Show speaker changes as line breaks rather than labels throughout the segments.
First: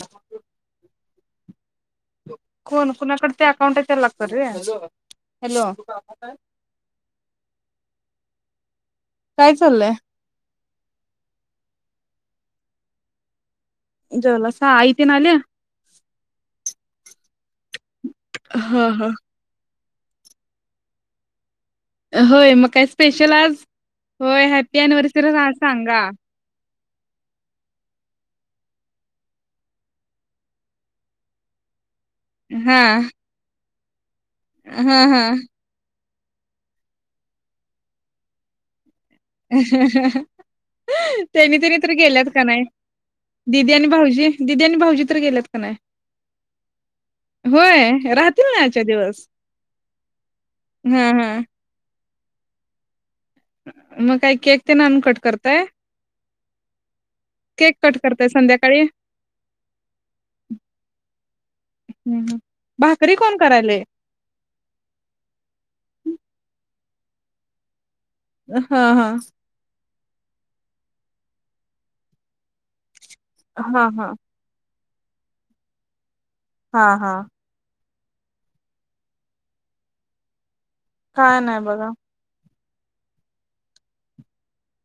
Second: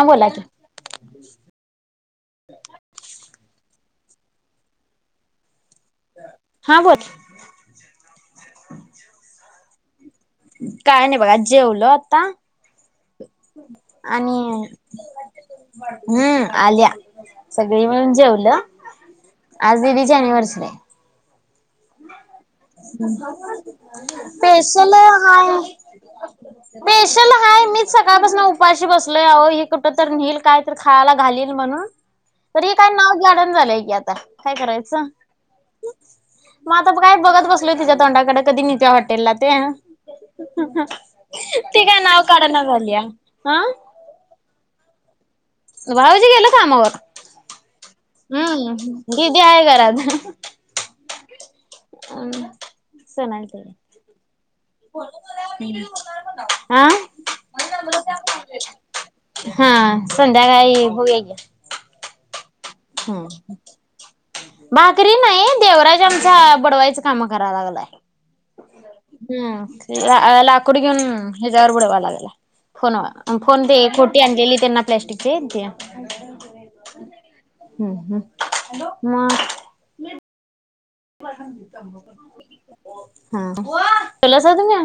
हा बोला की
कोण कोणाकड ते अकाउंट आहे त्या लाग हॅलो.
हा बोल.
काय चाललंय?
काय नाही बघा जेवलं आता. आणि
जेवलासा आई तेन आल्या
हम्म आल्या. सगळी मिळून जेवलं
ह ह
आज दिदी जानेवर्च नाही.
होय मग काय स्पेशल आज होय हॅपी
पेसला
अनिव्हर्सरी
कााय?
सांगा
स्पेशल हा मीच सकाळपासून उपाशी बसलोय हे कुठ तर न निल काय तर खायला घालील म्हणून तर हे काय नाव जाणून झालंय की आता काय
हम्
करायचं
हम्.
मग आता काय बघत बसलय तिच्या तोंडाकडे कधीत्या वाटत.
अ. त्यांनी त्यांनी
ती
तर
काय नाव
गेल्यात का
काढना
नाही
झाल्या हा
दिदी आणि भाऊजी दिदी आणि भाऊजी तर गेल्यात का? नाही
भाऊजी गेलं कामावर
होय राहतील ना
हम्म
आजच्या दिवस
दिदी आहे घराात
हा हा
ह चनत आहे.
ते नान कट करताय.
आं.
केक कट करतय संध्याकाळी
हा संध्याकाळी होऊया.
भाकरी
ह
कोण करायलय
भाकरी नाही देवराज आमच्या बडवायच. काम कराव लागलं आहे.
हा हा.
लाकूड घेऊन ह्याच्यावर बुडवा लागला फोन फोन ते
हा हा
खोटी आणलेली त्यांना प्लास्टिकचे इेत आहे.
हा हा.
हम्म हम् म ून म [unintelligible]
काय नाही बघा
हम! पाहिल्यासारखं ना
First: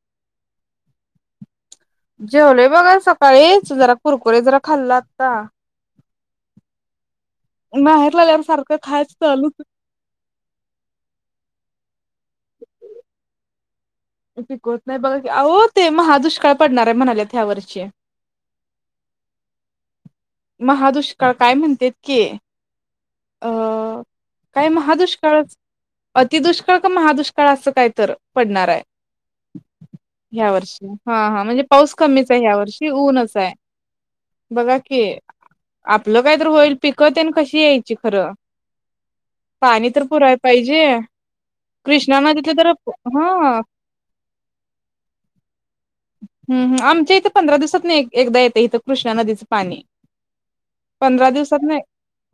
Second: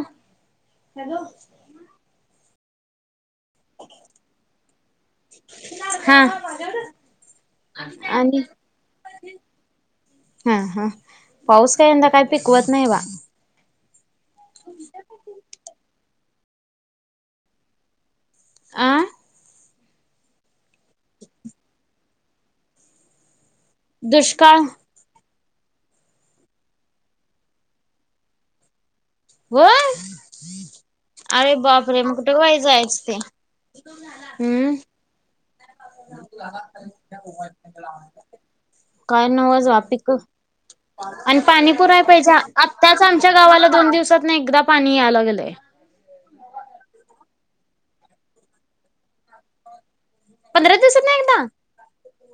जेवलोय बघा सकाळीच जरा कुरकुरे जरा खाल्ला आता.
हा!
माहेरला आल्यावर
आणि
सारखं खायच चालूच
हा हा. पाऊस काय यंदा काही पिकवत नाही बा?
पिकवत नाही बघा की आहो ते महा दुष्काळ पडणार आहे म्हणाल्यात ह्यावर्षी
आं!
महादुष्काळ काय म्हणते त की अ
दुष्काळ
काय महा दुष्काळचं अति दुष्काळ क महादुष्काळ असं काय तर पडणार आहे.
होय
ह्या वर्षी हा हा
अरे
म्हणजे पाऊस
बापरे मग
कमीच
कुठं
आहे, ह्या
बाई
वर्षी
जायचं ते
ऊनच आहे. बघा
हम्म!
की आपलं काय तर होईल पिक तेन कशी यायची खरं.
काय नवच बा
पाणी तर
पिक
पुराय पाहिजे
आणि पाणी पुराय
कृष्णा
पाहिजे
नदीतलं तर
आत्ताच आमच्या
हा
गावाला दोन दिवसात ना एकदा पाणी या लागलयं.
हम्! हम! आमच्या इथे पंधरा दिवसातन एकदा येते इथं कृष्णा नदीचं पाणी.
दिवसात ना
पंधरा
एकदा
दिवसात नाही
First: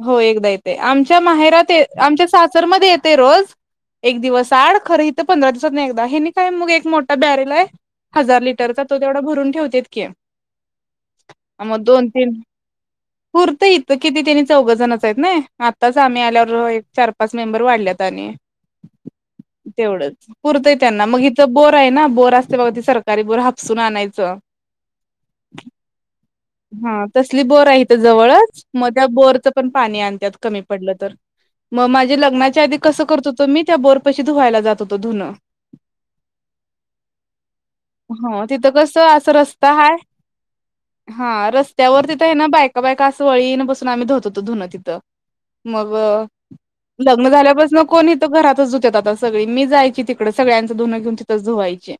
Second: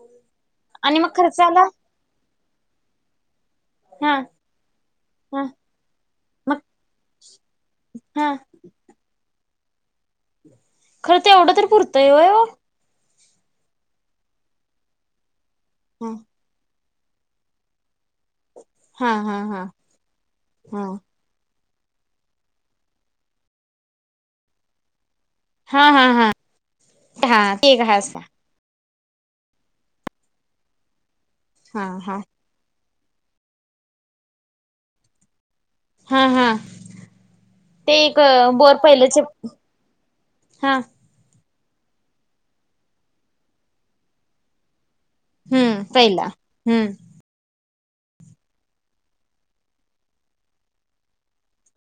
हो एकदा इथे
आणि मग
आमच्या
खर्च आला
माहेरात. आमच्या सा सर मध्ये येते रोज
हा
एक दिवस आड खरं इथं
हा
पंधरा दिवसात नाही एकदा हे नाही काय मग एक मोठा ब्यारेल आहे
हा
हजार लिटर तो तेवढा भरून ठेवतेत की.
खरं तेवढं तर
मग दोन
पुरतं व्हय
तीन
ओ.
पुरतं इथं किती त्यांनी चौघ जणच आहेत ना आताच आम्ही आल्यावर चार पाच मेंबर वाढल्यात, आणि
हा हा हा
तेवढ पुरतंय
हा
त्यांना मगं इथं बो आहे ना बोर असते बघ ते सरकारी बोर हापसून आणायचं.
हा हा हा
हा तसली बोर
ते
आहे हित
काय असं
जवळच मगं त्या बोरच पण पाणी आणतात कमी पडलं तर
हा
मगं
हा
माझे लग्नाच्या आधी कसं करत होतो मी त्या बोर पशी धुवायला जात होतो धुनं
हा! हा! ते एक
ह तिथं
बोर
कसं
पहिलंचे
अस रस्ता हाय
हा
हा रस् त्यावर तिथं हे ना बा बायका बायका असं वळीन बसून आम्ही धुत होतो धूण तिथं.
हम्म पहिला
मगं
हम्म
लग्न झाल्यापासन कोणी तर घरातच धुत्यात आता सगळी मी जायची तिकडे सगळ्यांच धुनं घेऊन तिथंच धुवायचे.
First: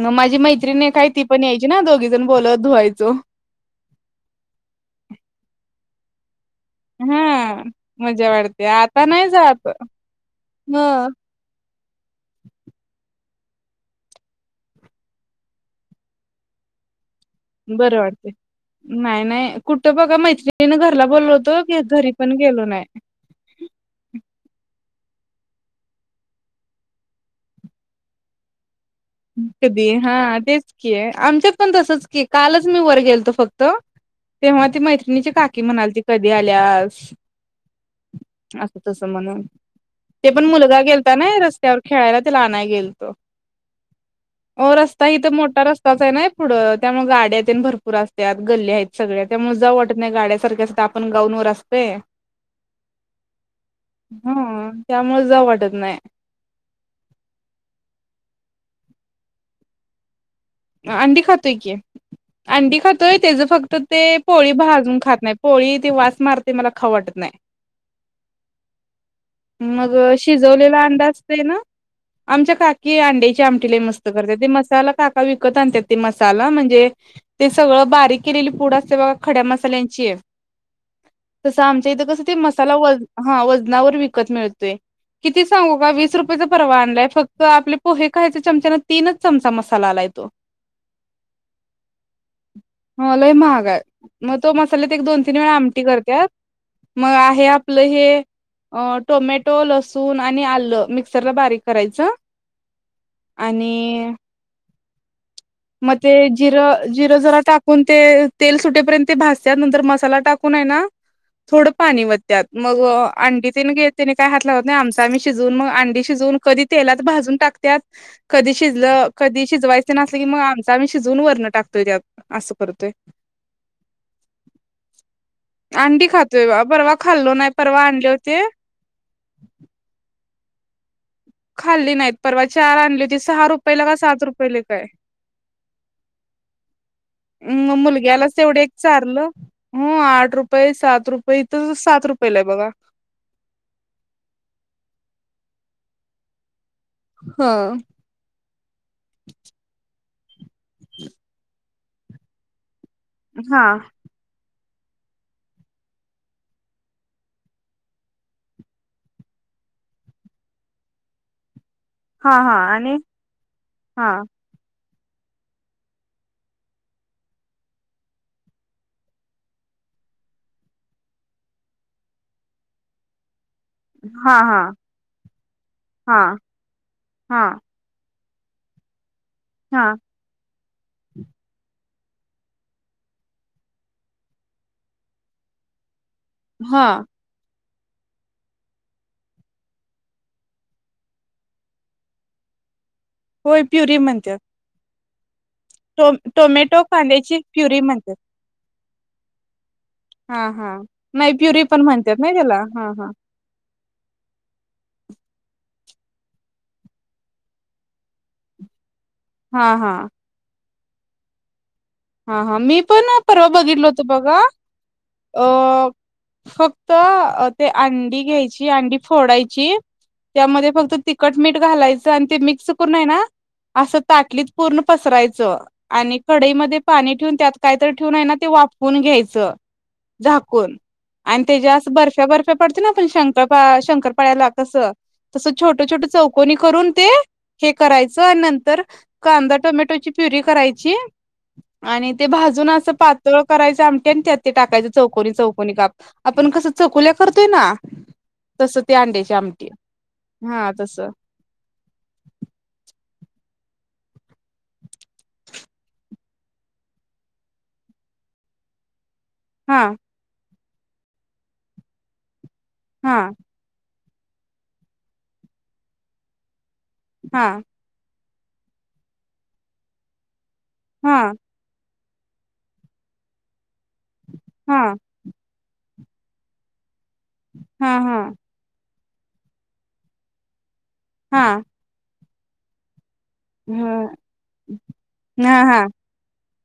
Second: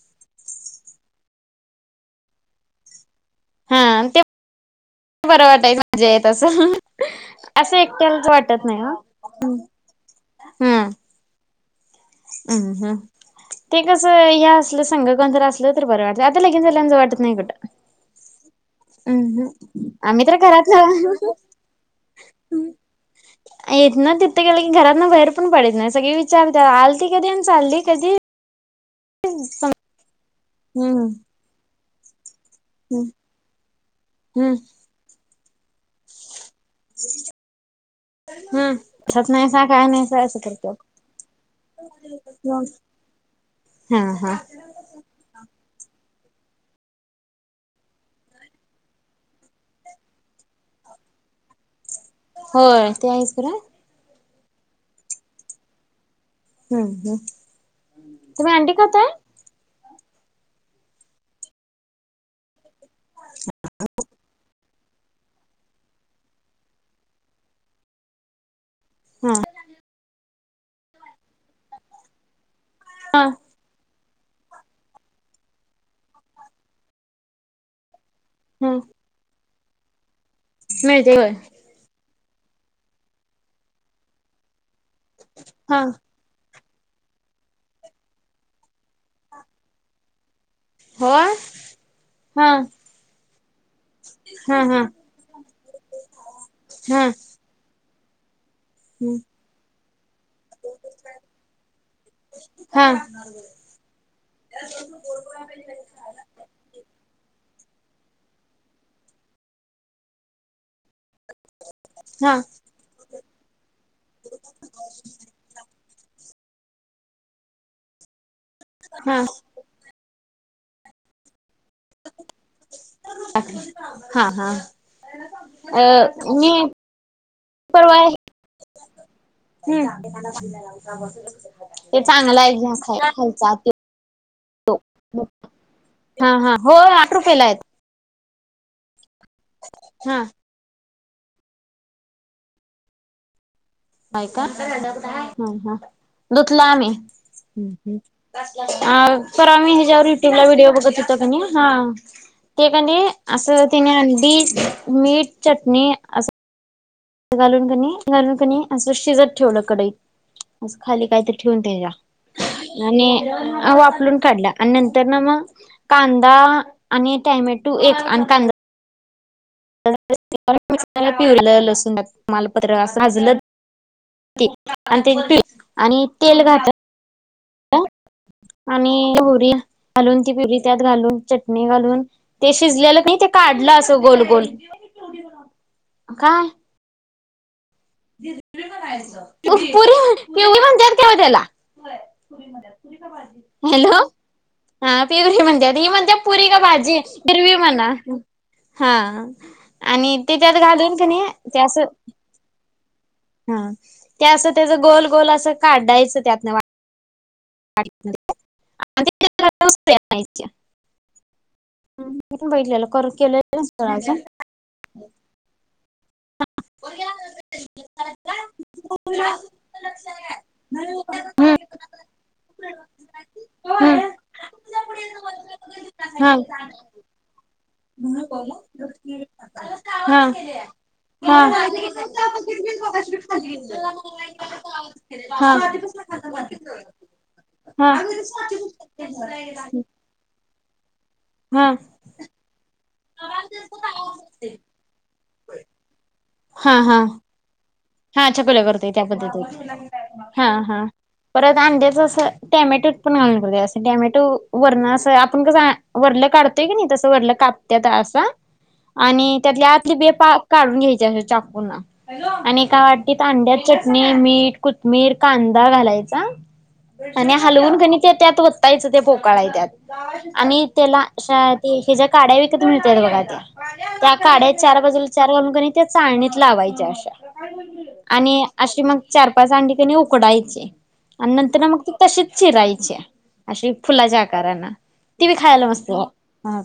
मग माझी मैत्रीण आहे काय ती पण यायची ना दोघी जण बोलत धुवायचो.
हा! ते बरं वाटायच म्हणजे येत असं
हा
असं एकट्यालाच
मजा वाटते
वाटत ओ
आता नाही जात हम!
हम्! हम्! ते कसं हे असलं संग असलं तर बरं वाटतं आता लगीन झाल्यावर जावू वाटत नाही कुठं.
बरं वाटतय. नाही
अहं.
नाही कुठं बघा
आम्ही तर
मैत्रिणीने
घरातन
घरला बोलवलेल होतो घरी पण गेलो नाही.
आहेत ना तिथ? गेलं की घरात ना बाहेर पण पडत नाही सगळी विचार आलती कधी अन चालली कधी?
कधी हा तेच की
हम्म
आहे आमच्यात पण तसचं कालच मी वर गेलतो फक्त
हम्म
तेव्हा ती मैत्रिणीची का कि म्हणाली ती कधी आल्यास?
हम्!
असं तसं
[inaudible]
म्हणून
नाही काय? नाही सा
ते
असं
पण
करतो.
मुलगा गेलता ना रस्त्यावर खेळायला तेला आणायला गेलतो.
हा हा
हो! रस्ता आहे हित मो मोठा रस्ताच आहे ना पुढं त्यामुळे गाड्या भरपूर असतात गल्ली आहेत सगळ्या त्यामुळे जाऊ वाटत नाही गाड्या त्यात आपण गाऊनवर असते.
होय ते आहेस बरा
हा त्यामुळेच जाऊ वाटत नाही
हम्म हम् तुम्ही अंटी काताय
अंडीी खातो क अंटी खातोय त्याच फक्त ते पोळी भाजून खात नाही पोळी ते वास मारते मला खावटत नाही
हा
[inaudible] मग शिजवलेला अंड असत ना आमच्या ख कि
हा
अंड्याची आमटीला मस्त करते ते मसाला का विकत आणत ते मसाला म्हणजे ते सगळं बारीक केलेली
हा
फूड असते बघ खड्या म आ
मिळते होय
म व व मितोय कि
हा
का रुप परवा आणलाय फक्त आपले पोहे कायच्या चमना तीनच चमचा मसाला लाय तो
हो हा
ह लय महाग मग तो
हा हा
मसालेत एक दोन तीन वेळा आमटी करतत
हा
मग आहे आपलं हे अ टोमॅटो लसूण आणि आलं मिक्सरला बारीक करायचं
हा
आणि मग ते जि जिर जरा टा कोण ते तेल सुटेपर्यंत ते भासत नंतर मसाला टाकून आहे ना थोडं पाणी व
हा
त्यात मग अंडी त घेत त्याने काय हात लागत नाही आमचा आम्ही शिजून मग अंडी शिजवून कधी तेलात भाजून टाकत कधी शिजलं
हा
कधी शिजवायच नसलं की मग आम आम् शिजवून वरणं टातो त असं करतोय
हा हा अ
अंडी खातोय
मी
परवा खाल्लो नाही परवा आणले होते
सुंदर आ
खाल्ली
ते
नाहीत
चांगलं
परवा
आहे
चार आणली होती सहा
खायचा
रुपयेला का सात रुपयेला काय
हा हा हो आठ रु फेला आहेत
वढ चारलं
हा
आठ रुपये सात रुपये इथ सात रुपयेला आहे बघा
य का ह हा द आ ह बत हो
हा.
हा ते
हा
असने अगदी मीठ चटणी अस घालून क घालून क अस शिजत ठेवलं कडई अस खाली काहीत ठेवून
हा हा
आणि
हा
वापरून काढला आणि तर ना मग कांदा आणि टॅमॅटो एक आणि कांदा मिक्र पिवलं लसू मालपत्र अस भाजलं
हा हा
आणि ते प आणि
हा
तेल घात
हा
आणि होरी
हा
घालून ती परी त्यात घालून चटणी घालून ते शिजलेलं ते काढलं अस गोल गोल काय
हा
पुरी पिववी म्हणतात केव त्याला
होय प्युरी
हॅलो
म्हणतात
ह ते म्हण ह
टो
म्हण पुरी का
टोमॅटो
भाजी
कांद्याची
हिरवी
प्युरी
म्हणा
म्हणतात.
हा आणि ते
हा
त्यात
हा
घालून क नाही त्या
प्युरी
अस
पण म्हणतात नाही त्याला हा
हा ते असं त्याच गोल गोल असं काढायचं त्यातन
हा हा.
[inaudible]
हा हा मी
बघितलेलं
पण
कर
परवा बघितल होतो
केलेलं
बघा अ फक्त ते अंडी घ्यायची अंडी फोडायची त्यामध्ये फक्त तिखट मीठ घालायचं आणि ते मिक्स पण आहे ना असं ताटलीत पूर्ण पसरायचं आणि कढईमध्ये पाणी ठेवून त्यात काहीतरी ठेवून आहे ना ते वापून घ्यायचं झाकून आणि तेच्या बर्फ्या बर्फ्या पडते ना पण शं शंकरपाळ्याला कसं तसं छोट छोट चौकनी करून ते हे करायचं आणि नंतर कांदा टोमॅटोची प्युरी करायची
हम
आणि ते भाजून असं पातळ करायचं आमट्या आणि त्यात ते टाकायचं चौकोनी चौकोनी काप आपण कसं
हा हा
चकुल्या करतोय ना
हा चकोले
तसं
करतोय
ते
त्या
अंड्याची
पद्धती
आमटी
हा हा परत आंड्याच अस टॅमॅटो ण घा कर अस टॅमॅटो वरण असं आपण कसं वरलं काढतोय की नाही तसं वरलं कापत असं
[inaudible]
आणि त्यातली
हा
आतली बी पाक काढून घ्यायची अस चाकूना आणि एका
हा
वाटीत अंड्या च चटणी मीठ कोथमीर कांदा घालायचा आणि
हा
हलवून क नई त्यात वतायचं ते पोकाळय त्यात आणि त्याला
हा
ते तेच्या काड्या विकत मिळतात बघा त्या त्या काड्या चार
हा
बाजूला चार घालून कनइ त्या चाळणीत लावायच्या अशा
हा हा
आणि अशी मग चार पाच अंडी कनी उकडायचे आणि
हा
नंतर मग ते तसेच चिरायचे अशी
हा
फुलाच्या आकार ना ती बी
हा
खायला मस्त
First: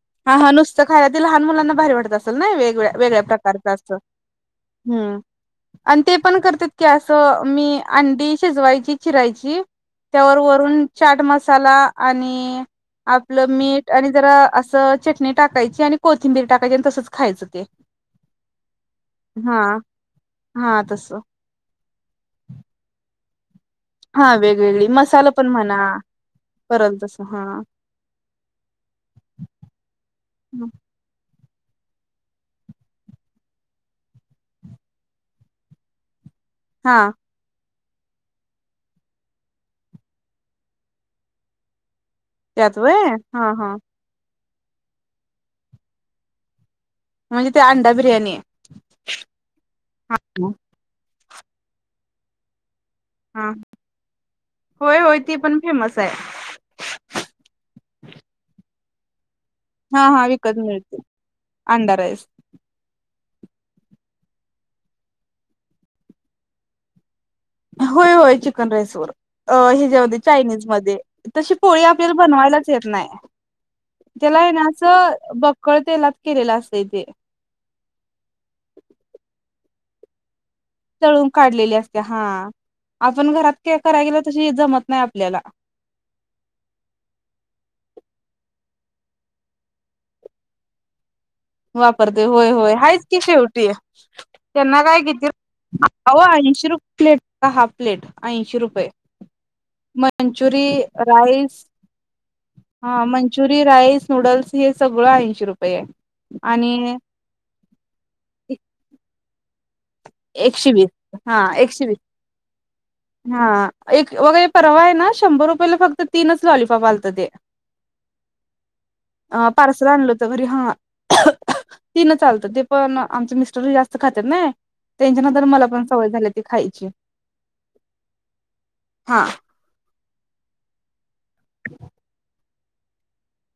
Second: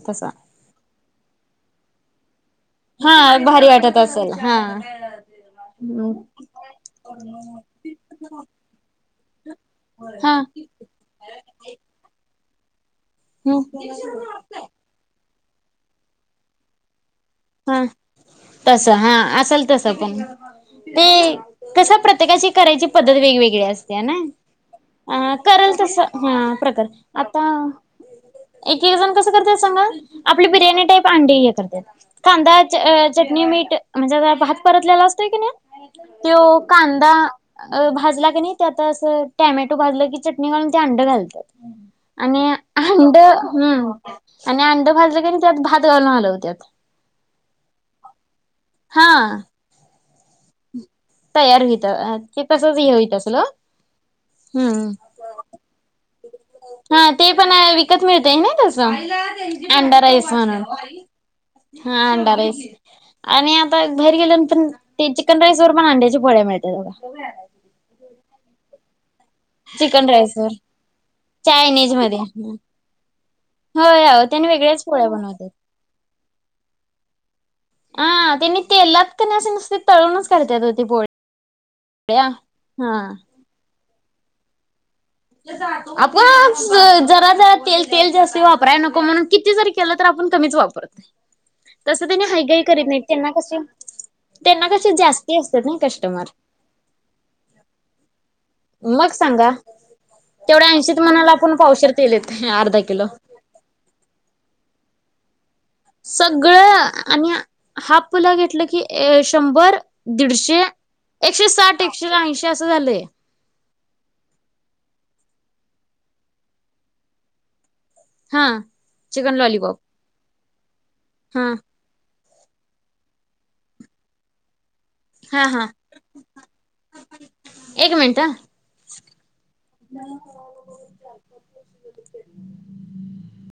तसा
हा हा नुसत खाला ते लहान मुलांना भारी वाटत असेल ना वेग वगळ्या वेगळ्या
हा
प्रकारच
भारी
अस
वाटत असेल हा
हम्म आणि ते पण करतात की अस मी अंडी शिजवायची चिरायची त्यावर
हा
वरून चाट मसाला आणि आपलं मीठ आणि जरा असं चटणी टाकायची आणि कोथिंबीर टाकायची आणि तसंच खायचं ते
हा तस हा असेल तस पण
हा तस
ते कस प्रत्येकाची करायची पद्धत वेगवेगळी ना
हा वेगवेगळी मसाला
अ
पण
करेल
म्हणा
तस हा प्रकार
करल तस हा
आता एक एक जण कसं करतय सांगा आपली बिर्याणी टाईप अंडी य कांदा चटणी मीठ म्हणजे भात परतलेला असतोय की नाही त्यो
हा
कांदा अ भाजला का नाही ते आता अस टॅमॅटो भाजलं की चटणी घालून ते अंड घालतात आणि
त्यात वय
अंड
हा हा
हम्म आणि अंड भाजलं की नाही त्यात भात घालून हलवत्यात
म्हणजे ते अंडा बिर्याणी
हा तयार होत ते तसच हे होईत असल हम्म
होय होय ती पण फेमस आहे
हा ते पण विकत मिळतय ना तस अंडा
हा हा
राईस
विकत
म्हणून
मिळते
हा अंडा राईस आणि आता भाईर गेल्यानंतर ते चिकन राईस वर पण अंड्याची पोळ्या मिळते तोघ
होय होय चिकन राईस वर अ
चिकन
ह्याच्यामध्ये
राईस वर
चायनीज मध्ये तशी पोळी
चायनीज
आपल्याला
मध्ये
बनवायलाच येत नाही
होय हो
त्याला
त्यानी
हे ना
वेगळ्याच पोळ्या
असं
बनवतात
बकळ तेलात केलेलं असतंय ते
हा त्यांनी तेलात क नय असे नुसते तळूनच करतात ओ ते
तळून काढलेली असते हा
पोळ्या हा
आपण घरात का कराय गेलं तशी जमत नाही आपल्याला
आपण जरा जरा तेल तेल जास्त वापराय नको म्हणून किती जरी केलं तर आपण कमीच वापरत
वापरते होय होय हायच की
कशी
शेवटी त्यांना
कसे
काय घेतील
जास्ती असतात ना
होह
कस्टमर
ऐंशी रुप हाफ प्लेट ऐंशी रुपये
मग सांगा तेवढ्या
मंचुरी
ऐंशीत म्हणाला आपण
राईस
पावशेर तेल येतंय अर्धा
हा
किलो
मंचुरी राईस नूडल्स ह सगळं ऐंशी रुपये
सगळं आणि हापला घेतलं की शंभर दीडशे
एकशे वीस हा
एकशे साठ
वीस
एकशे ऐंशी असं झालंय
हा एक वगैरे परवा आहे ना शंभर रुपयला फक्त तीनच लॉलीफॉप आलत ते
हा चिकन लॉलीपॉप
बरी हा
हा
तीनच आलत ते पण आमचे मिस्टर जास्त खात्यात नई
हा
त्यांच्यानंतर मला
हा
पण सवय झाली ती खायची.
पेटा
हा